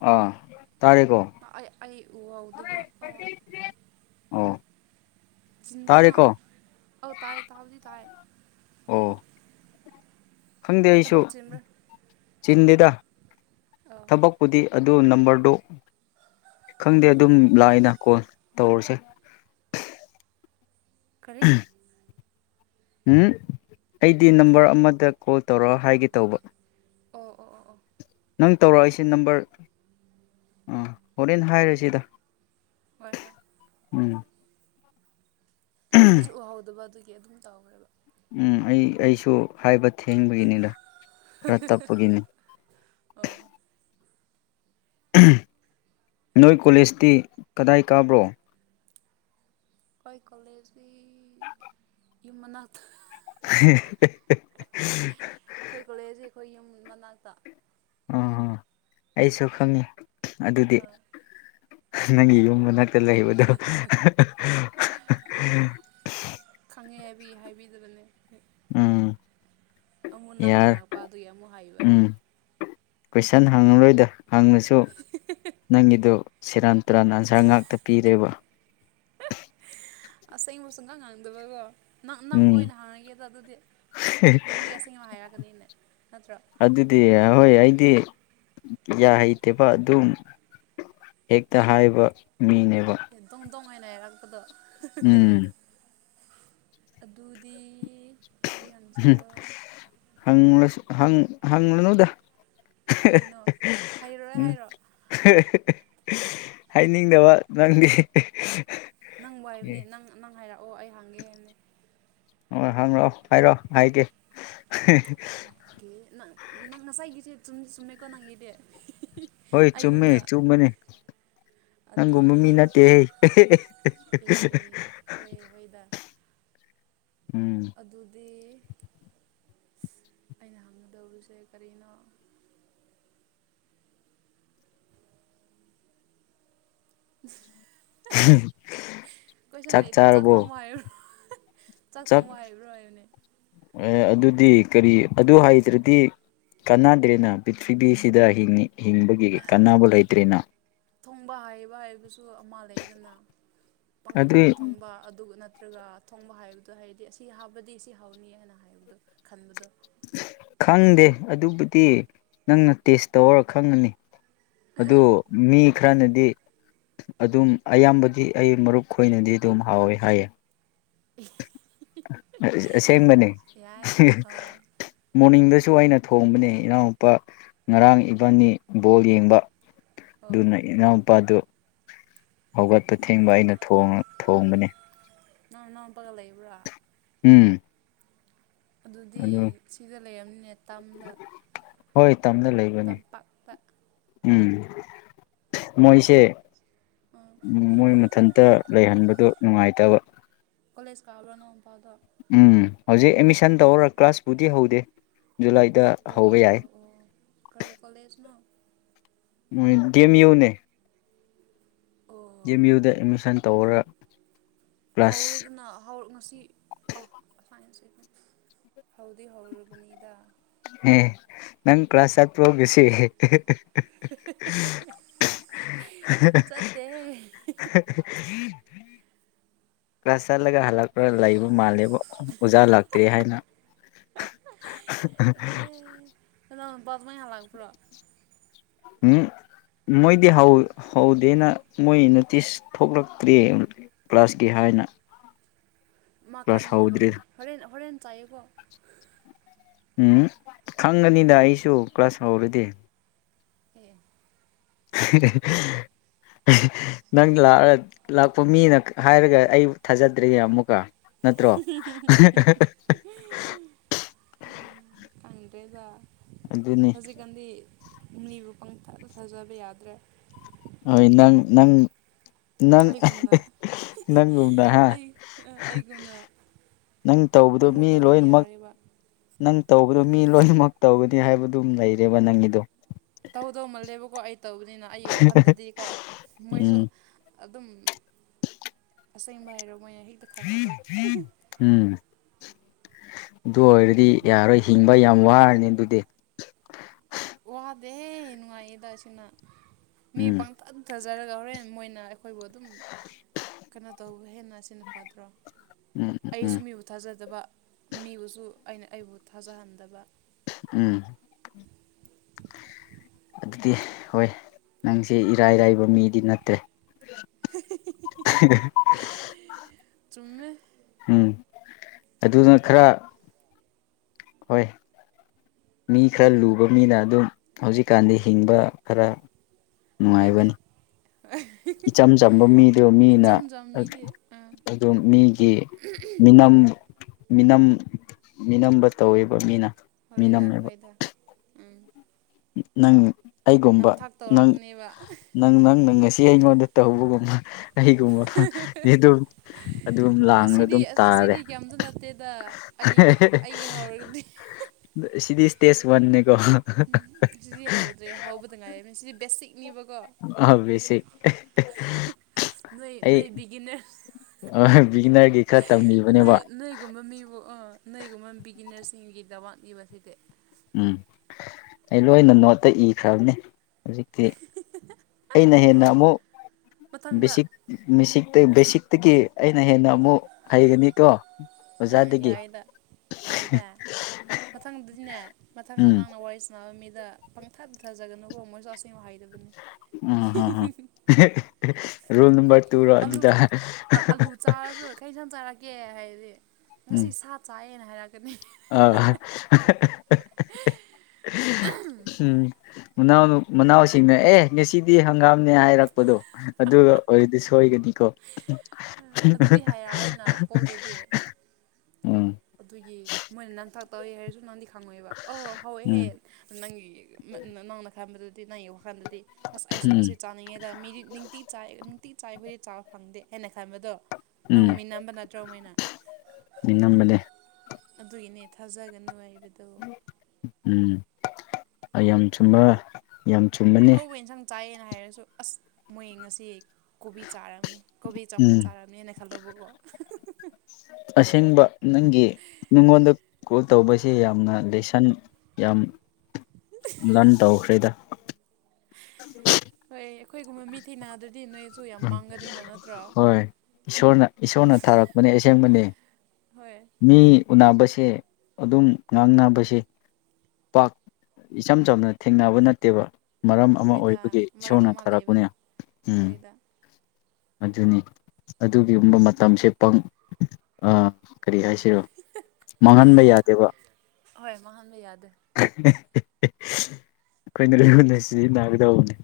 ꯑꯥ ꯇꯥꯔꯦꯀꯣ ꯑꯩ ꯑꯩ ꯎꯍꯎꯗꯕꯥ ꯑꯣ ꯆꯤꯟꯕ꯭ꯔꯅ ꯇꯥꯔꯦꯀꯣ ꯑ ꯇꯥꯏ ꯇꯥꯕꯨꯗꯤ ꯇꯥꯏ ꯑꯣ [unintelligible] ꯆꯤꯟꯗꯤꯗ ꯑꯥ ꯊꯕꯛꯄꯨꯗꯤ ꯑꯗꯨ ꯅꯝꯕꯔꯗꯨ ꯈꯪꯗꯦ ꯑꯗꯨꯝ ꯂꯥꯛꯑꯗ ꯀꯣꯜ ꯇꯧꯔꯁꯦ ꯀꯔꯤ ꯎ ꯑꯩꯗꯤ ꯀꯔꯤ ꯅꯝꯕꯔ ꯑꯃꯗ ꯀꯣꯜ ꯇꯧꯔꯣ ꯍꯥꯏꯒꯦ ꯇꯧꯕ ꯑꯣ ꯑꯣ ꯑꯣ ꯑꯣ ꯅꯪ ꯇꯧꯔꯛꯏꯁꯤ ꯅꯝꯕꯔ ꯑꯥ ꯍꯣꯔꯦꯟ ꯍꯥꯏꯔꯁꯤꯗ ꯍꯣꯏ ꯍꯣꯏ ꯎꯝ ꯑꯩꯁꯨ ꯎꯍꯧꯗꯕ ꯑꯗꯨꯒꯤ ꯑꯗꯨꯝ ꯇꯧꯈ꯭ꯔꯦꯕ ꯎꯝ ꯑꯩ ꯑꯩꯁꯨ ꯍꯥꯏꯕ ꯊꯦꯡꯕꯒꯤꯅꯤꯗ ꯈꯔ ꯇꯞꯄꯒꯤꯅꯤ ꯑꯣ ꯅꯣꯏ ꯀꯣꯂꯦꯖꯇꯤ ꯀꯗꯥꯏ ꯀꯥꯕ꯭ꯔꯣ ꯑꯩ ꯀꯣꯂꯦꯖ ꯏꯅ ꯑꯩꯈꯣꯏ ꯀꯣꯂꯦꯖꯁꯤ [unintelligible] ꯑꯩꯈꯣꯏ ꯌꯨꯝ ꯃꯅꯥꯛꯇ ꯑꯣ ꯑꯩꯁꯨ ꯈꯪꯉꯤ ꯑꯗꯨꯗꯤ ꯑꯥ ꯅꯪꯒꯤ ꯌꯨꯝꯗ ꯅ ꯗꯂꯩꯕꯗꯣ ꯈꯪꯉꯦ ꯍꯥꯏꯕꯤ ꯍꯥꯏꯕꯤꯗꯕꯅꯦ ꯑꯃꯨꯛ ꯅꯪ ꯌꯥꯔ ꯍꯥꯡꯉꯛꯄ ꯑꯗꯨꯏ ꯑꯃꯨꯛ ꯍꯥꯏꯕ ꯎꯝ ꯀꯣꯏꯁꯟ ꯍꯪꯉꯔꯣꯏꯗ ꯍꯪꯉꯁꯨ ꯅꯪꯒꯤꯗꯨ ꯁꯦꯔꯥꯟ ꯇꯨꯔꯥꯟ ꯑꯟꯁꯥꯔ ꯉꯥꯛꯇ ꯄꯤꯔꯦꯕ ꯑꯁꯦꯡ ꯃꯁꯨꯗꯥꯡ ꯉꯥꯡꯗꯕꯣ ꯅꯪ ꯅꯪꯕꯨ ꯎꯝ ꯑꯣꯏꯅ ꯍꯥꯡꯉꯒꯦꯗ ꯑꯗꯨꯗꯤ ꯅꯪꯗꯤ ꯑꯁꯦꯡꯕ ꯍꯥꯏꯔꯛꯀꯅꯤꯅꯦ ꯅꯠꯇ꯭ꯔꯣ ꯑꯗꯨꯗꯤ ꯍꯣꯏ ꯑꯩꯗꯤ ꯌꯥ ꯍꯩꯇꯦꯕ ꯑꯗꯨꯝ ꯍꯦꯛꯇ ꯍꯥꯏꯕ ꯃꯤꯅꯦꯕ [unintelligible] ꯎꯝ ꯑꯗꯨꯗꯤ ꯀꯔꯤ ꯍꯪꯁꯤꯔꯣ ꯎꯝ ꯍꯁꯨ ꯍꯪ ꯍꯪꯅꯗ ꯀꯩꯒꯤꯅꯣ ꯍꯥꯏꯔꯣꯏ ꯍꯥꯏꯔꯣ ꯍꯥꯏꯅꯤꯡꯗꯕ ꯅꯪꯗꯤ ꯅꯪꯕꯨ ꯍꯥꯏꯕꯅꯦ ꯅꯪ ꯅꯪ ꯍꯥꯏꯔꯛꯑꯣ ꯑꯩ ꯍꯥꯡꯒꯦ ꯍꯥꯏꯕꯅꯤ ꯑꯣꯏ ꯍꯪꯑꯣ ꯍꯥꯏꯔꯣ ꯍꯥꯏꯒꯦ ꯀꯦ ꯅꯪ ꯅꯪ ꯉꯁꯥꯏꯒꯤꯁꯦ ꯆꯨꯝꯗꯤ ꯆꯨꯝꯃꯦꯀꯣ ꯅꯪꯒꯤꯗꯤ ꯍꯣꯏ ꯆꯨꯝꯃꯦ ꯑꯩꯒꯨꯝꯅ ꯆꯨꯝꯕꯅꯤ ꯅꯪꯒꯨꯝꯕ ꯑꯗꯨꯗꯤ ꯃꯤ ꯅꯠꯇꯦꯍꯩ ꯑꯦ ꯑꯦ ꯍꯣꯏ ꯍꯣꯏꯗ [unintelligible] ꯑꯗꯨꯗꯤ ꯑꯩꯅ ꯍꯪꯒꯗꯧꯔꯤꯁꯦ ꯀꯔꯤꯅꯣ ꯀꯦꯁꯟ ꯆꯥꯛ ꯂꯩꯗꯦ ꯆ ꯆꯥꯔꯕꯣ ꯊꯥꯎꯃ ꯍꯥꯏꯌ ꯆꯥꯛ ꯊꯣꯡ ꯍꯩꯕ꯭ꯔꯣ ꯍꯥꯏꯕꯅꯦ ꯑꯦ ꯑꯗꯨꯗꯤ ꯀꯔꯤ ꯑꯗꯨ ꯍꯥꯏꯗ꯭ꯔꯗꯤ ꯀꯥꯟꯅꯗ꯭ꯔꯦꯅ ꯄ꯭ꯔꯤꯊꯤꯕꯤꯁꯤꯗ ꯍꯤꯡꯏ ꯍꯤꯡꯕꯒꯤ ꯀꯥꯟꯅꯕ ꯂꯩꯇ꯭ꯔꯦꯅ ꯊꯣꯡꯕ ꯍꯥꯏꯕ ꯍꯥꯏꯕꯁꯨ ꯑꯃ ꯂꯩꯗꯅ ꯑꯗꯨꯏ ꯄꯥꯡꯊꯣꯡꯗ ꯊꯣꯡꯕ ꯑꯗꯨ ꯅꯠꯇ ꯅꯠꯇ꯭ꯔꯒ ꯊꯣꯡꯕ ꯍꯥꯏꯕꯗꯣ ꯍꯥꯏꯔꯗꯤ ꯑꯁꯤ ꯍꯥꯕꯗꯤ ꯁꯤ ꯍꯥꯎꯅꯤ ꯍꯥꯏꯅ ꯍꯥꯏꯕꯗꯣ ꯈꯟꯕꯗꯣ ꯈꯪꯗꯦ ꯑꯗꯨꯕꯨꯗꯤ ꯅꯪꯅ ꯇꯦꯁ ꯇꯧꯔ ꯈꯪꯉꯅꯤ ꯑꯗꯣ ꯃꯤ ꯈꯔꯅꯗꯤ ꯑꯗꯨꯝ ꯑꯌꯥꯝꯕꯗꯤ ꯑꯩ ꯃꯔꯨꯞ ꯈꯣꯏꯅꯗꯤ ꯑꯗꯨꯝ ꯍꯥꯎꯋꯦ ꯍꯥꯏꯌꯦ ꯑꯁꯦꯡꯕꯅꯦ ꯌꯥꯏ ꯑꯥ ꯃꯣꯔꯅꯤꯡꯗꯁꯨ ꯁꯨ ꯑꯩꯅ ꯊꯣꯡꯕꯅꯦ ꯏꯅꯥꯎꯅꯨꯄꯥ ꯉꯔꯥꯡ ꯏꯕꯥꯅꯤ ꯕꯣꯜ ꯌꯦꯡꯕ ꯑꯣ ꯑꯗꯨꯅ ꯏꯅꯥꯎꯄꯥꯗꯨ ꯍꯧꯒꯠꯄ ꯊꯦꯡꯕ ꯑꯩꯅ ꯊꯣꯡꯕꯅꯤ ꯅꯪ ꯅꯪ ꯄꯒ ꯂꯩꯕ꯭ꯔꯥ ꯎꯝ ꯑꯗꯨꯗꯤ ꯑꯗꯨ ꯁꯤꯗ ꯂꯩꯔꯝꯅꯦ ꯇꯝꯗ ꯍꯣꯏ ꯇꯝꯗ ꯂꯩꯕꯅꯦ ꯇꯝꯄꯥꯛꯇ ꯎꯝ ꯃꯣꯏꯁꯦ ꯑꯥ ꯃꯣꯏ ꯃꯊꯟꯇ ꯂꯩꯍꯟꯕꯗꯨ ꯅꯨꯡꯉꯥꯏꯇꯕ ꯀꯂꯦꯖ ꯀꯥꯎꯕꯣꯅꯣꯝꯕꯥꯎꯗꯣ ꯎꯝ ꯍꯧꯖꯤꯛ ꯑꯦꯠꯃꯤꯁꯟ ꯇꯧꯔ ꯀ꯭ꯂꯥꯁꯄꯨꯗꯤ ꯍꯧꯗꯦ ꯖꯨꯂꯥꯏꯗ ꯑꯣ ꯍꯧꯕ ꯌꯥꯏ ꯑꯣ ꯑꯣ ꯀꯔꯤ ꯀꯣꯂꯦꯖꯅꯣ ꯃꯣꯏ ꯗꯤ ꯑꯦꯝ ꯌꯨ ꯅꯦ ꯑꯣ ꯑꯦꯝ ꯌꯨꯗ ꯑꯦꯠꯃꯤꯁꯟ ꯇꯧꯔ ꯀ꯭ꯂꯥꯁ ꯍꯧꯔꯦꯗꯅ ꯉꯁꯤ ꯑ ꯍꯧꯗꯤ ꯍꯧꯔꯨꯔꯕꯅꯤꯗ ꯎꯝ ꯅꯪ ꯀ꯭ꯂꯥꯁ ꯆꯠꯄ꯭ꯔꯣ ꯉꯁꯤ ꯆꯠꯇꯦ ꯀ꯭ꯂꯥꯁ ꯆꯥꯒ ꯍꯜꯂꯛꯔ ꯂ ꯃꯥꯜ ꯑꯣꯖꯥ ꯂꯥꯛꯇ꯭ꯔꯦ ꯍꯥꯏꯅ ꯗꯃꯩ ꯍꯥꯂꯒꯄ꯭ꯔꯣ ꯎꯝ ꯃꯣꯏꯗꯤ ꯍꯧꯗꯦꯅ ꯃꯣꯏ ꯅꯣꯇꯤꯁ ꯊꯣꯛꯂꯛꯇ꯭ꯔꯦ ꯀ꯭ꯂꯥꯁꯀꯤ ꯍꯥꯏꯅ ꯃꯥ ꯀ꯭ꯂꯥꯁ ꯍꯧꯗ꯭ꯔꯤ ꯀꯥꯅꯤꯡꯗꯕꯒꯤꯅꯦ ꯍꯣꯔꯦꯟ ꯍꯣꯔꯦꯟ ꯆꯥꯏꯌꯦꯀꯣ ꯎꯝ ꯈꯪꯒꯅꯤꯗ ꯑꯩꯁꯨ ꯀ꯭ꯂꯥꯁ ꯍꯧꯔꯗꯤ ꯑꯦ ꯍꯍꯍ ꯅꯪ ꯂꯥꯛꯄ ꯃꯤꯅ ꯍꯥꯏꯔꯒ ꯑꯩ ꯊꯥꯖꯗ꯭ꯔꯦ ꯑꯃꯨꯛꯀ ꯅꯠꯇ꯭ꯔꯣ ꯑꯩꯕ ꯑꯗꯨꯅꯤ ꯍꯧꯖꯤꯛꯀꯥꯟꯗꯤ ꯃꯤꯅꯤꯕꯨ ꯄꯪꯊꯥꯗ ꯊꯥꯖꯕ ꯌꯥꯗ꯭ꯔꯦ ꯍꯣꯏ ꯅꯪ ꯅꯪ ꯅꯪ ꯑꯩꯒꯨꯝꯅ ꯅꯪꯒꯨꯝꯅ ꯍꯥ ꯑꯩꯒꯨꯝꯅ ꯅꯪ ꯇꯧꯕꯗꯣ ꯑꯃꯨꯛ ꯃꯤ ꯇꯧꯔꯗꯤ ꯂꯣꯏꯅꯃꯛ ꯌꯥꯔꯣꯏꯕ ꯅꯪ ꯇꯧꯕꯗꯣ ꯃꯤ ꯂꯣꯏꯅꯃꯛ ꯇꯧꯒꯅꯤ ꯍꯥꯏꯕꯗꯨꯝ ꯂꯩꯔꯦꯕ ꯅꯪꯒꯤꯗꯣ ꯇꯧꯗꯧ ꯃꯜꯂꯦꯕꯀꯣ ꯑꯩ ꯇꯧꯕꯅꯤꯅ ꯑꯩꯒꯤ ꯋꯥꯈꯜꯗꯗꯤ ꯀꯣ ꯃꯣꯏꯁꯨ ꯎꯝ ꯑꯗꯨꯝ ꯑꯁꯦꯡꯕ ꯍꯥꯏꯔꯣ ꯃꯣꯏꯅ ꯍꯦꯛꯇ ꯈꯟꯕꯗꯣ ꯎꯝ ꯑꯗꯨ ꯑꯣꯏꯔꯗꯤ ꯌꯥꯔꯣꯏ ꯍꯤꯡꯕ ꯌꯥꯝ ꯋꯥꯔꯅꯤ ꯑꯗꯨꯗꯤ ꯋꯥꯗꯦ ꯅꯨꯡꯉꯥꯏ ꯌꯦꯗ ꯁꯤꯅ ꯃꯤ ꯎꯝ ꯄꯥꯡ ꯇ ꯐꯖꯔꯒ ꯍꯣꯔꯦꯟ ꯃꯣꯏꯅ ꯑꯩꯈꯣꯏꯕꯨ ꯑꯗꯨꯝ ꯀꯩꯅꯣ ꯇꯧꯕ ꯍꯦꯟꯅ ꯑꯁꯤꯅ ꯐꯗ꯭ꯔꯣ ꯎꯝ ꯎꯝ ꯑꯩꯁꯨ ꯎꯝ ꯃꯤꯕꯨ ꯊꯥꯖꯗꯕ ꯃꯤꯕꯨꯁꯨ ꯑꯩꯅ ꯑꯩꯕꯨ ꯊꯥꯖꯍꯟꯗꯕ ꯎꯝ ꯑꯗꯨꯗꯤ ꯍꯣꯏ ꯅꯪꯁꯦ ꯏꯔꯥꯏꯔꯥꯏꯕ ꯃꯤꯗꯤ ꯅꯠꯇ꯭ꯔꯦ ꯍꯍ ꯆꯨꯝꯃꯦ ꯎꯝ ꯑꯗꯨꯅ ꯈꯔ ꯍꯣꯏ ꯃꯤ ꯈꯔ ꯂꯨꯕ ꯃꯤꯅ ꯑꯗꯨꯝ ꯍꯧꯖꯤꯛꯀꯥꯟꯗꯤ ꯍꯤꯡꯕ ꯈꯔ ꯅꯨꯡꯉꯥꯏꯕꯅꯤ ꯍꯣꯏꯅꯦ ꯏꯆꯝ ꯆꯝꯕ ꯃꯤꯗꯨ ꯃꯤꯅ ꯏꯆꯝ ꯆꯝꯃꯤꯗꯤ ꯑꯥ ꯑꯗꯨ ꯃꯤꯒꯤ ꯃꯤꯅꯝ ꯃꯤꯅꯝ ꯃꯤꯅꯝꯕ ꯇꯧꯋꯦꯕ ꯃꯤꯅ ꯍꯣꯏꯗ ꯃꯤꯅꯝꯃꯦꯕ ꯍꯣꯏꯗ ꯎꯝ ꯅꯪ ꯑꯩꯒꯨꯝꯕ ꯅꯝꯊꯥꯛ ꯅꯪ ꯇꯧꯔꯛꯀꯅꯦꯕ ꯅꯪ ꯅꯪ ꯉꯁꯤ ꯑꯩꯉꯣꯟꯗ ꯇꯧꯕꯒꯨꯝꯕ ꯀꯩꯒꯨꯝꯕ ꯃꯤ ꯑꯗꯨꯝ ꯑꯗꯨꯝ ꯂꯥꯡꯅ ꯑꯗꯨꯝ ꯑꯁꯤꯗꯤ ꯇꯥꯔꯦ ꯑꯁꯤꯗꯤ ꯀꯩꯝꯇ ꯅꯠꯇꯦꯗ ꯑꯩꯒꯤ ꯑꯩꯒꯤ ꯍꯧꯔꯒꯗꯤ ꯁꯤꯗꯤꯁꯇꯦꯁ ꯋꯥꯟꯅꯤꯀꯣ ꯁꯤꯗꯤ ꯍꯧꯗ꯭ꯔꯦ ꯍꯧꯕꯗ ꯉꯥꯏꯔꯅꯤ ꯁꯤꯗꯤ ꯕꯦꯁꯤꯛꯅꯦꯕꯀꯣ ꯑꯣ ꯕꯦꯁꯤꯛ ꯅꯣꯏ ꯅꯣꯏꯕꯤꯒꯤꯅꯦ ꯑ ꯕꯤꯒꯅꯔꯒꯤ ꯈꯔ ꯇꯝꯕꯤꯕꯅꯦꯕ ꯒꯤꯅꯔꯁꯤꯡꯒꯤꯗꯋꯥꯥꯛ ꯅꯤꯕꯁꯤꯗꯤ ꯎꯝ ꯑꯩ ꯂꯣꯏꯅ ꯅꯣꯠꯇ ꯏꯈ꯭ꯔꯕꯅꯦ ꯍꯧꯖꯤꯛꯇꯤ ꯑꯩꯅ ꯍꯦꯟꯅ ꯑꯃꯨꯛ ꯃꯊꯪꯗ ꯕꯦꯁꯤꯛꯇꯒꯤ ꯑꯩꯅ ꯍꯦꯟꯅ ꯑꯃꯨꯛ ꯍꯩꯒꯅꯤꯀꯣ ꯑꯣꯖꯥꯗꯒꯤ ꯌꯥꯏꯗ ꯌꯥꯏꯗ ꯃꯊꯪꯗꯗꯤꯅꯦ ꯃꯊꯪꯗ ꯎꯝ ꯅꯪꯅ ꯋꯥꯔꯤ ꯁꯥꯟꯅꯕ ꯃꯤ ꯗ ꯄꯪꯊꯗꯊꯥꯖꯒꯅꯧꯀꯣ ꯃꯣꯏꯁꯨ ꯑꯁꯦꯡꯕ ꯍꯩꯇꯕꯅꯤ ꯎꯝ ꯍꯝ ꯔꯨꯜ ꯅꯝꯕꯔ ꯇꯨꯔꯣ ꯑꯂꯨ ꯑꯗꯨꯗ ꯑꯥꯂꯨ ꯆꯥꯔꯁꯨ ꯀꯩ ꯁꯥꯟ ꯆꯥꯔꯛꯀꯦ ꯍꯥꯏꯗꯤ ꯎꯝ ꯉꯁꯤ ꯁꯥ ꯆꯥꯢꯌꯦꯅ ꯑ ꯎꯝ ꯃꯅꯥꯎ ꯃꯅꯥꯎꯁꯤꯡꯅ ꯑꯦ ꯉꯁꯤꯗꯤ ꯍꯪꯒꯥꯝꯅꯦ ꯍꯥꯏꯔꯛꯄꯗꯣ ꯑꯗꯨꯒ ꯑꯣꯏꯔꯗꯤ ꯁꯣꯏꯒꯅꯤꯀꯣ ꯑꯗꯨꯗꯤ ꯍꯥꯏꯔꯛꯑꯔꯣꯏꯅ ꯀꯣꯜꯗꯗꯤ [unintelligible] [inaudible] ꯑꯗꯨꯒꯤ ꯃꯣꯏꯅ ꯅꯪ ꯊꯥꯛ ꯇꯧꯋꯦ ꯍꯥꯏꯔꯁꯨ ꯅꯪꯗꯤ ꯈꯪꯉꯣꯏꯦꯕ ꯑꯣ ꯍꯧꯋꯦ ꯍꯦ ꯎꯝ ꯅꯪꯒꯤ ꯅꯪꯅ ꯈꯟꯕꯗꯗꯤ ꯅꯪ ꯌꯦꯡ ꯋꯥ ꯀꯥꯟꯗꯗꯤ ꯑꯁ ꯑꯩꯁꯨ ꯎꯝ ꯉꯁꯤ ꯆꯥꯅꯤꯡꯉꯦꯗ ꯃꯤꯗꯤ ꯇꯤ ꯆꯥꯏ ꯅꯨꯡꯇꯤ ꯆꯥꯏꯈꯣꯏꯗꯤ ꯆꯥꯕ ꯐꯪꯗꯦ ꯍꯥꯏꯅ ꯈꯟꯕꯗꯣ ꯅꯪ ꯎꯝ ꯃꯤꯠ ꯅꯝꯕ ꯅꯠꯇ꯭ꯔꯣ ꯃꯩꯅ ꯅꯤꯡꯉꯝꯕꯅꯦ ꯑꯗꯨꯒꯤꯅꯦ ꯊꯥꯖꯒꯅꯨ ꯍꯥꯏ ꯎꯝ ꯑꯩ ꯌꯥꯝ ꯁꯨꯝꯕ ꯌꯥꯝ ꯆꯨꯝꯃꯅꯤ ꯑꯍꯥꯎꯕ ꯏꯟꯁꯥꯡ ꯆꯥꯏꯌꯦꯅ ꯍꯥꯏꯔꯁꯨ ꯑꯁ ꯃꯣꯏꯌꯦꯡ ꯉꯁꯤ ꯀꯣꯕꯤ ꯆꯥꯝꯅꯤ ꯀꯣꯕꯤ ꯆꯝꯐꯨꯠ ꯎꯝ ꯆꯥꯔꯕꯅꯦꯅ ꯈꯜꯂꯧꯕꯀꯣ ꯑꯁꯦꯡꯕ ꯅꯪꯒꯤ ꯅꯪꯉꯣꯟꯗ ꯀꯣꯜ ꯇꯧꯕꯁꯦ ꯌꯥꯝꯅ ꯂꯩꯁꯟ ꯌꯥꯝ ꯂꯟ ꯇꯧꯈ꯭ꯔꯦꯗ ꯑꯩ ꯑꯩꯈꯣꯏꯒꯨꯝꯕ ꯃꯤ ꯊꯤ ꯅꯥꯗ꯭ꯔꯗꯤ ꯅꯣꯏ ꯎꯝ ꯍꯣꯏ ꯏꯁꯣꯔꯅ ꯏꯁꯣꯔꯅ ꯊꯥꯔꯛꯄꯅꯦ ꯑꯁꯦꯡꯕꯅꯤ ꯍꯣꯏ ꯃꯤ ꯎꯅꯕꯁꯦ ꯑꯗꯨꯝ ꯉꯥꯡꯅꯕꯁꯦ ꯄꯥꯛ ꯏꯆꯝ ꯆꯝꯅ ꯊꯦꯡꯅꯕ ꯅꯠꯇꯦꯕ ꯃꯔꯝ ꯑꯃ ꯍꯣꯏꯗ ꯑꯣꯏꯕꯒꯤ ꯃꯔꯝ ꯏꯁꯣꯔꯅ ꯑꯃ ꯊꯔꯛꯄꯅꯦ ꯂꯩꯕꯅꯤ ꯎꯝ ꯍꯣꯏꯗ ꯑꯗꯨꯅꯤ ꯑꯗꯨꯒꯤꯒꯨꯝꯕ ꯃꯇꯝꯁꯦ ꯄꯪ ꯀꯔꯤ ꯍꯥꯏꯁꯤꯔꯣ ꯃꯥꯡꯍꯟꯕ ꯌꯥꯗꯦꯕ ꯍꯣꯏ ꯃꯍꯟꯕ ꯌꯥꯗꯦ ꯑꯩꯈꯣꯏꯅ ꯂꯣꯏꯒꯨꯅꯁꯤ ꯅꯥꯒꯗꯧꯕꯅꯦ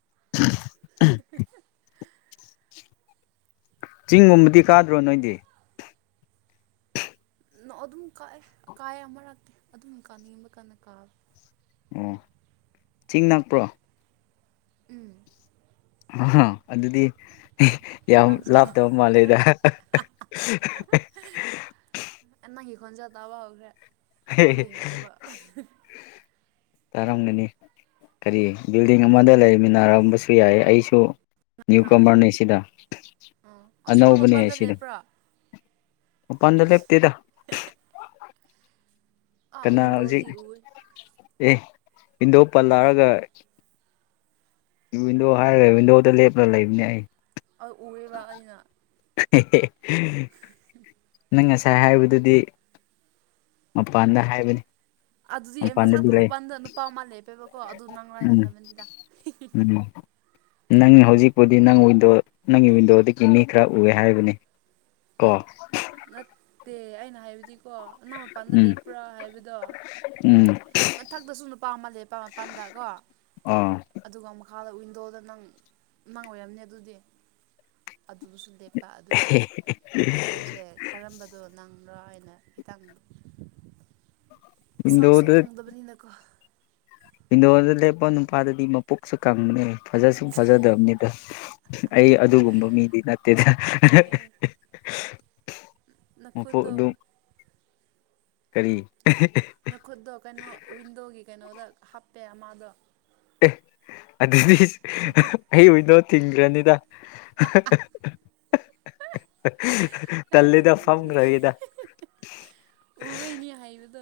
[unintelligible] [inaudible] ꯆꯤꯡꯒꯨꯝꯕꯗꯤ ꯀꯥꯗ꯭ꯔꯣ ꯅꯣꯏꯗꯤ ꯅ ꯑꯗꯨꯝ ꯀꯥꯏꯑꯦ ꯀꯥꯏ ꯑꯃꯔꯛꯇꯦ ꯑꯗꯨꯝ ꯀꯥꯅꯤꯡꯕ ꯀꯟꯅ ꯀꯥꯕ ꯑꯣ ꯆꯤꯡ ꯅꯛꯄ꯭ꯔꯣ ꯎꯝ ꯑ ꯑꯗꯨꯗꯤ ꯌꯥꯝ ꯅꯪꯁꯨ ꯂꯥꯞꯇꯕ ꯃꯥꯜꯂꯦꯗ ꯅꯪꯒꯤ ꯈꯣꯟꯖꯥ ꯇꯥꯕ ꯍꯧꯈ꯭ꯔꯦ ꯐꯣꯟꯗ ꯅꯠꯇꯕ ꯇꯥꯔꯝꯒꯅꯤ ꯀꯔꯤ ꯕꯤꯜꯗꯤꯡ ꯑꯃꯗ ꯂꯩꯃꯤꯟꯅꯔꯝꯕꯁꯨ ꯌꯥꯏ ꯑꯩꯁꯨ ꯅ꯭ꯌꯨ ꯀꯃꯔꯅꯦ ꯁꯤꯗ ꯑꯁ ꯅꯪ ꯑꯅꯧꯕꯅꯦ ꯃꯄꯥꯟꯗ ꯁꯤꯗ ꯂꯦꯞꯄ꯭ꯔꯣ ꯃꯄꯗ ꯂꯦꯞꯇꯗ ꯑꯥ ꯀꯅꯥ ꯍꯧꯖꯤꯛ ꯋꯤꯟꯗꯣꯗꯒꯤ ꯎꯏ ꯑꯦ ꯄꯟꯊꯣꯛ ꯄꯜ ꯂꯥꯑꯒ ꯋꯤꯟꯗꯣ ꯍꯥꯏꯔꯦ ꯋꯤꯟꯗꯣꯗ ꯂꯦꯞꯂꯒ ꯂꯩꯕꯅꯦ ꯑꯩ ꯎꯕ ꯑꯩꯅ ꯅꯪ ꯉꯁꯥꯏ ꯍꯥꯏꯕꯗꯨꯗꯤ ꯃꯄꯥꯟꯗ ꯍꯥꯏꯕꯅꯤ ꯑꯗꯨꯗꯤ ꯑꯩ ꯃꯄꯥꯟꯗꯗꯤ ꯃꯊꯥꯛꯇ ꯂꯩ ꯃꯄꯥꯟꯗ ꯅꯨꯄꯥ ꯃꯥ ꯂꯦꯞꯄꯦꯕꯀꯣ ꯑꯗꯨ ꯅꯪ ꯂꯥꯏꯅ ꯎꯝ ꯈꯟꯕꯅꯤꯗ ꯎꯝ ꯅꯪ ꯍꯧꯖꯤꯛꯄꯨꯗꯤ ꯅꯪ ꯋꯤꯟꯗꯣ ꯅꯪꯒꯤ ꯋꯤꯟꯗꯣꯗꯒꯤ ꯃꯤ ꯈꯔ ꯎꯑꯦ ꯍꯥꯏꯕꯅꯤ ꯀꯣ ꯅꯠꯇꯦ ꯑꯩꯅ ꯍꯥꯏꯕꯗꯤ ꯀꯣ ꯑꯅꯥ ꯃꯄꯥꯟꯗ ꯎꯝ ꯂꯦꯞꯄ꯭ꯔꯥ ꯍꯥꯏꯕꯗꯣ ꯎꯝ ꯃꯊꯛꯇꯁꯨ ꯑꯄꯥꯝꯃꯜ ꯂꯩ ꯑꯄꯥꯝ ꯃꯄꯥꯟꯗ ꯀꯣ ꯑꯥ ꯥꯗ ꯋꯤꯟꯗꯣꯗ ꯅꯪ ꯅꯪ ꯑꯣꯏꯔꯝꯅꯦ ꯑꯗꯨꯗꯤ ꯑꯗꯨꯗꯨꯁꯨ ꯂꯦꯞꯄꯤ ꯑꯗꯨꯒꯤ ꯑꯩꯁꯦ ꯀꯔꯝꯕꯗꯣ ꯅꯪꯕꯣ ꯍꯥꯏꯅ ꯍꯈꯤꯇꯥꯡꯗ ꯆꯥꯛꯁꯨ ꯈꯪꯗꯕꯅꯤꯅꯀꯣ ꯍꯗꯣꯜꯗ ꯂꯦꯞꯄ ꯅꯨꯄꯥꯗꯗꯤ ꯃꯄꯣꯛꯁꯨ ꯀꯪꯕꯅꯦ ꯐꯖ ꯁꯁꯨ ꯐꯖꯗꯕꯅꯤꯗ ꯑꯩ ꯑꯗꯨꯒꯨꯝꯕ ꯃꯤꯗꯤ ꯅꯠꯇꯦꯗ ꯃꯄꯣꯛ ꯅꯈꯨꯗ ꯑꯗꯨꯝ ꯀꯔꯤ ꯅꯈꯨꯠꯇꯣ ꯀꯩꯅꯣ ꯋꯤꯟꯗꯣꯒꯤ ꯀꯩꯅꯣꯗ ꯍꯥꯞꯄꯦ ꯃꯥꯗꯣ ꯑꯦ ꯑꯗꯨꯗꯤ ꯑꯩ ꯑꯣꯏꯅꯣ ꯊꯤꯡꯈ꯭ꯔꯅꯤꯗ [unintelligible] ꯇꯜꯜꯂꯤꯗ ꯐꯝ ꯑꯩ ꯔꯕꯤꯗ ꯎꯕꯩꯅꯤ ꯍꯥꯏꯕꯗꯣ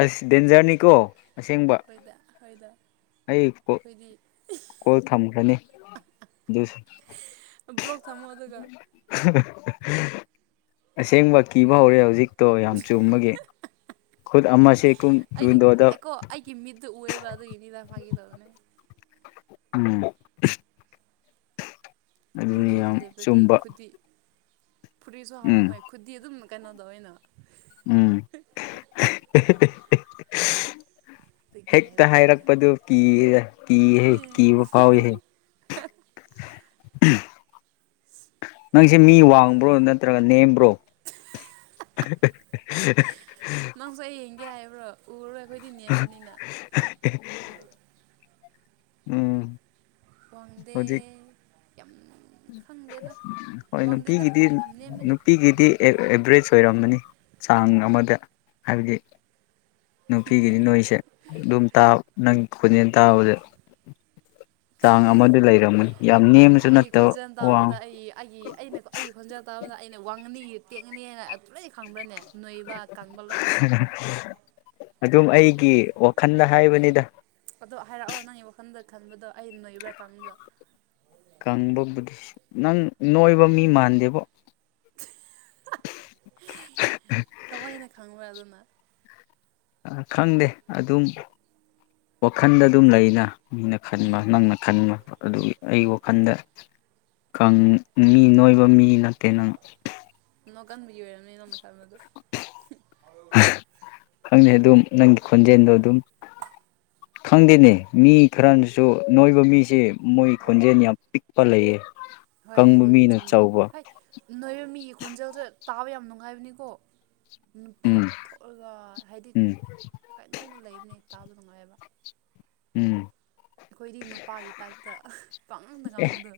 ꯑ ꯗꯦꯟꯖꯔꯅꯤ ꯀꯣ ꯑꯁꯦꯡꯕ ꯑꯩꯈꯣꯏꯗ ꯑꯩꯈꯣꯏꯗ ꯑꯩ ꯑꯩꯈꯣꯏꯗꯤ ꯀꯣꯜ ꯊꯝꯈ꯭ꯔꯅꯤ ꯁ ꯆꯃꯗꯨꯒ ꯑꯁꯦꯡꯕ ꯀꯤꯕ ꯍꯧꯔꯦ ꯏꯔꯦꯅ ꯍꯧꯖꯤꯛꯇꯣ ꯌꯥꯝ ꯆꯨꯝꯃꯒꯤ ꯈꯨꯠ ꯑꯃꯁꯦ ꯀꯨꯡ ꯌꯨꯗꯣꯗ ꯑꯗꯨ ꯏꯅꯅꯤꯗ ꯐꯉꯂ ꯑꯗꯨꯅ ꯑꯝꯕ ꯋꯤꯟꯗꯣꯗ ꯂꯩꯕꯗꯤ ꯈꯨꯗꯤ ꯐꯨꯔꯤꯁꯨ ꯎꯝ ꯍꯥꯎꯔꯝꯃꯣꯏ ꯈꯨꯗꯤ ꯑꯗꯨꯝ ꯀꯩꯅꯣꯗꯧ ꯑꯩꯅ ꯎꯝ ꯑꯗꯨꯒꯤ ꯍꯦꯛꯇ ꯍꯥꯏꯕꯅꯤꯗ ꯍꯥꯏꯔꯛꯄꯗꯨ ꯀꯤ ꯀꯤꯍꯦ ꯀꯤꯕ ꯐꯥꯎꯏꯍꯦ ꯑꯦ [unintelligible] ꯅꯪꯁꯦ ꯃꯤ ꯋꯥꯡꯕ꯭ꯔꯣ ꯅꯠꯇ꯭ꯔꯒ ꯅꯦꯝꯕ꯭ꯔꯣ [unintelligible] ꯅꯪꯁꯨ ꯑꯩ ꯌꯦꯡꯒꯦ ꯍꯥꯏꯕ꯭ꯔꯣ ꯎꯔꯣꯏ [unintelligible] ꯎꯝ ꯀꯣꯟꯗꯦ ꯍꯧꯖꯤꯛ ꯍꯣꯏ ꯋꯥꯡꯗꯦꯗ ꯅꯨꯄꯤꯒꯤꯗꯤ ꯌꯥꯝ ꯅꯦꯝꯕꯅꯦ ꯅꯨꯄꯤꯒꯤꯗꯤ ꯑꯦꯚꯔꯦꯖ ꯑꯣꯏꯔꯝꯃꯅꯤ ꯇꯥꯡ ꯑꯃꯗ ꯍꯥꯏꯕꯗꯤ ꯅꯨꯄꯤꯒꯤꯗꯤ ꯅꯣꯏꯁꯦ ꯑꯗꯨꯝꯥ ꯅꯪ ꯈꯣꯟꯖꯦꯜ ꯇꯥꯕꯗ ꯆꯥꯡ ꯑꯃꯗꯤ ꯂꯩꯔꯝꯃꯅꯤ ꯌꯥꯝ ꯅꯦꯝꯕꯁꯨ ꯑꯩꯒꯤ ꯅꯠꯇ ꯈꯣꯟꯖꯦꯜ ꯇꯥꯕꯗ ꯑꯩ ꯑꯩꯒꯤ ꯑꯩꯅ ꯑꯩꯒꯤ ꯈꯣꯟꯖꯦꯜ ꯇꯥꯕꯗ ꯑꯩꯅ ꯋꯥꯡꯉꯅꯤ ꯇꯦꯛꯉꯅꯤꯅ ꯂꯣꯏꯅ ꯈꯪꯕ꯭ꯔꯅꯦ ꯅꯣꯏꯕ ꯀꯥꯡꯪꯕ ꯂꯣꯏꯅ ꯑꯗꯨꯝ ꯑꯩꯒꯤ ꯋꯥꯈꯜꯗ ꯍꯥꯏꯕꯅꯤꯗ ꯑꯗꯣ ꯍꯥꯏꯔꯛꯑꯣ ꯅꯪꯒꯤ ꯋꯥꯈꯜꯗ ꯈꯟꯕꯗꯣ ꯑꯩ ꯅꯣꯏꯕ꯭ꯔꯥ ꯀꯥꯡꯪꯕ꯭ꯔꯥ ꯀꯪꯕ ꯕꯨꯙꯤꯁ ꯅꯪ ꯅꯣꯏꯕ ꯃꯤ ꯃꯥꯟꯗꯦꯕꯣ ꯀꯃꯥꯏꯅ ꯈꯪꯕ ꯑꯗꯨꯅ ꯈꯪꯗꯦ ꯑꯗꯨꯝ ꯋꯥꯈꯜꯗ ꯑꯗꯨꯝ ꯂꯩꯅ ꯃꯤꯅ ꯈꯟꯕ ꯅꯪꯅ ꯈꯟꯕ ꯑꯗꯨ ꯑꯩꯒꯤ ꯋꯥꯈꯜꯗ ꯃꯤ ꯅꯣꯏꯕ ꯃꯤ ꯅꯠꯇꯦ ꯅꯪ ꯅꯣ ꯀꯟꯕꯒꯤ ꯑꯣꯏꯔꯝꯅꯦ ꯅꯣꯡꯃꯜꯕꯗꯣ ꯈꯪꯉꯦ ꯑꯗꯨꯝ ꯅꯪꯒꯤ ꯈꯣꯟꯖꯦꯜꯗꯣ ꯑꯗꯨꯝ ꯈꯪꯗꯦꯅꯦ ꯃꯤ ꯈꯔꯅꯁꯨ ꯅꯣꯏꯕ ꯃꯤꯁꯦ ꯃꯣꯏ ꯈꯣꯟꯖꯦꯜ ꯌꯥꯝ ꯄꯤꯛꯄ ꯂꯩꯌꯦ ꯍꯣꯏ ꯀꯪꯕ ꯑꯗꯨꯗꯤ ꯃꯤꯅ ꯆꯨꯝꯕꯅꯤ ꯆꯥꯎꯕ ꯍꯣꯏ ꯅꯣꯏ ꯃꯤꯒꯤ ꯈꯣꯟꯖꯦꯜꯗ ꯇꯥꯕ ꯌꯥꯝ ꯅꯨꯡꯉꯥꯏꯕꯅꯤꯀꯣ ꯅꯨꯄꯤ ꯎꯝ ꯌꯥꯝ ꯊꯣꯛꯑꯒ ꯍꯥꯏꯗꯤ ꯎꯝ ꯀꯩꯅꯣꯃ ꯂꯩꯕꯅꯦ ꯇꯥꯕ ꯅꯨꯡꯉꯥꯏꯑꯕ ꯎꯝ ꯑꯩꯈꯣꯏꯗꯤ ꯅꯨꯄꯥꯒꯤ ꯇꯥꯏꯞꯇ ꯄꯥꯡꯉꯗ ꯑꯦ ꯀꯥꯡꯉꯨꯗꯣ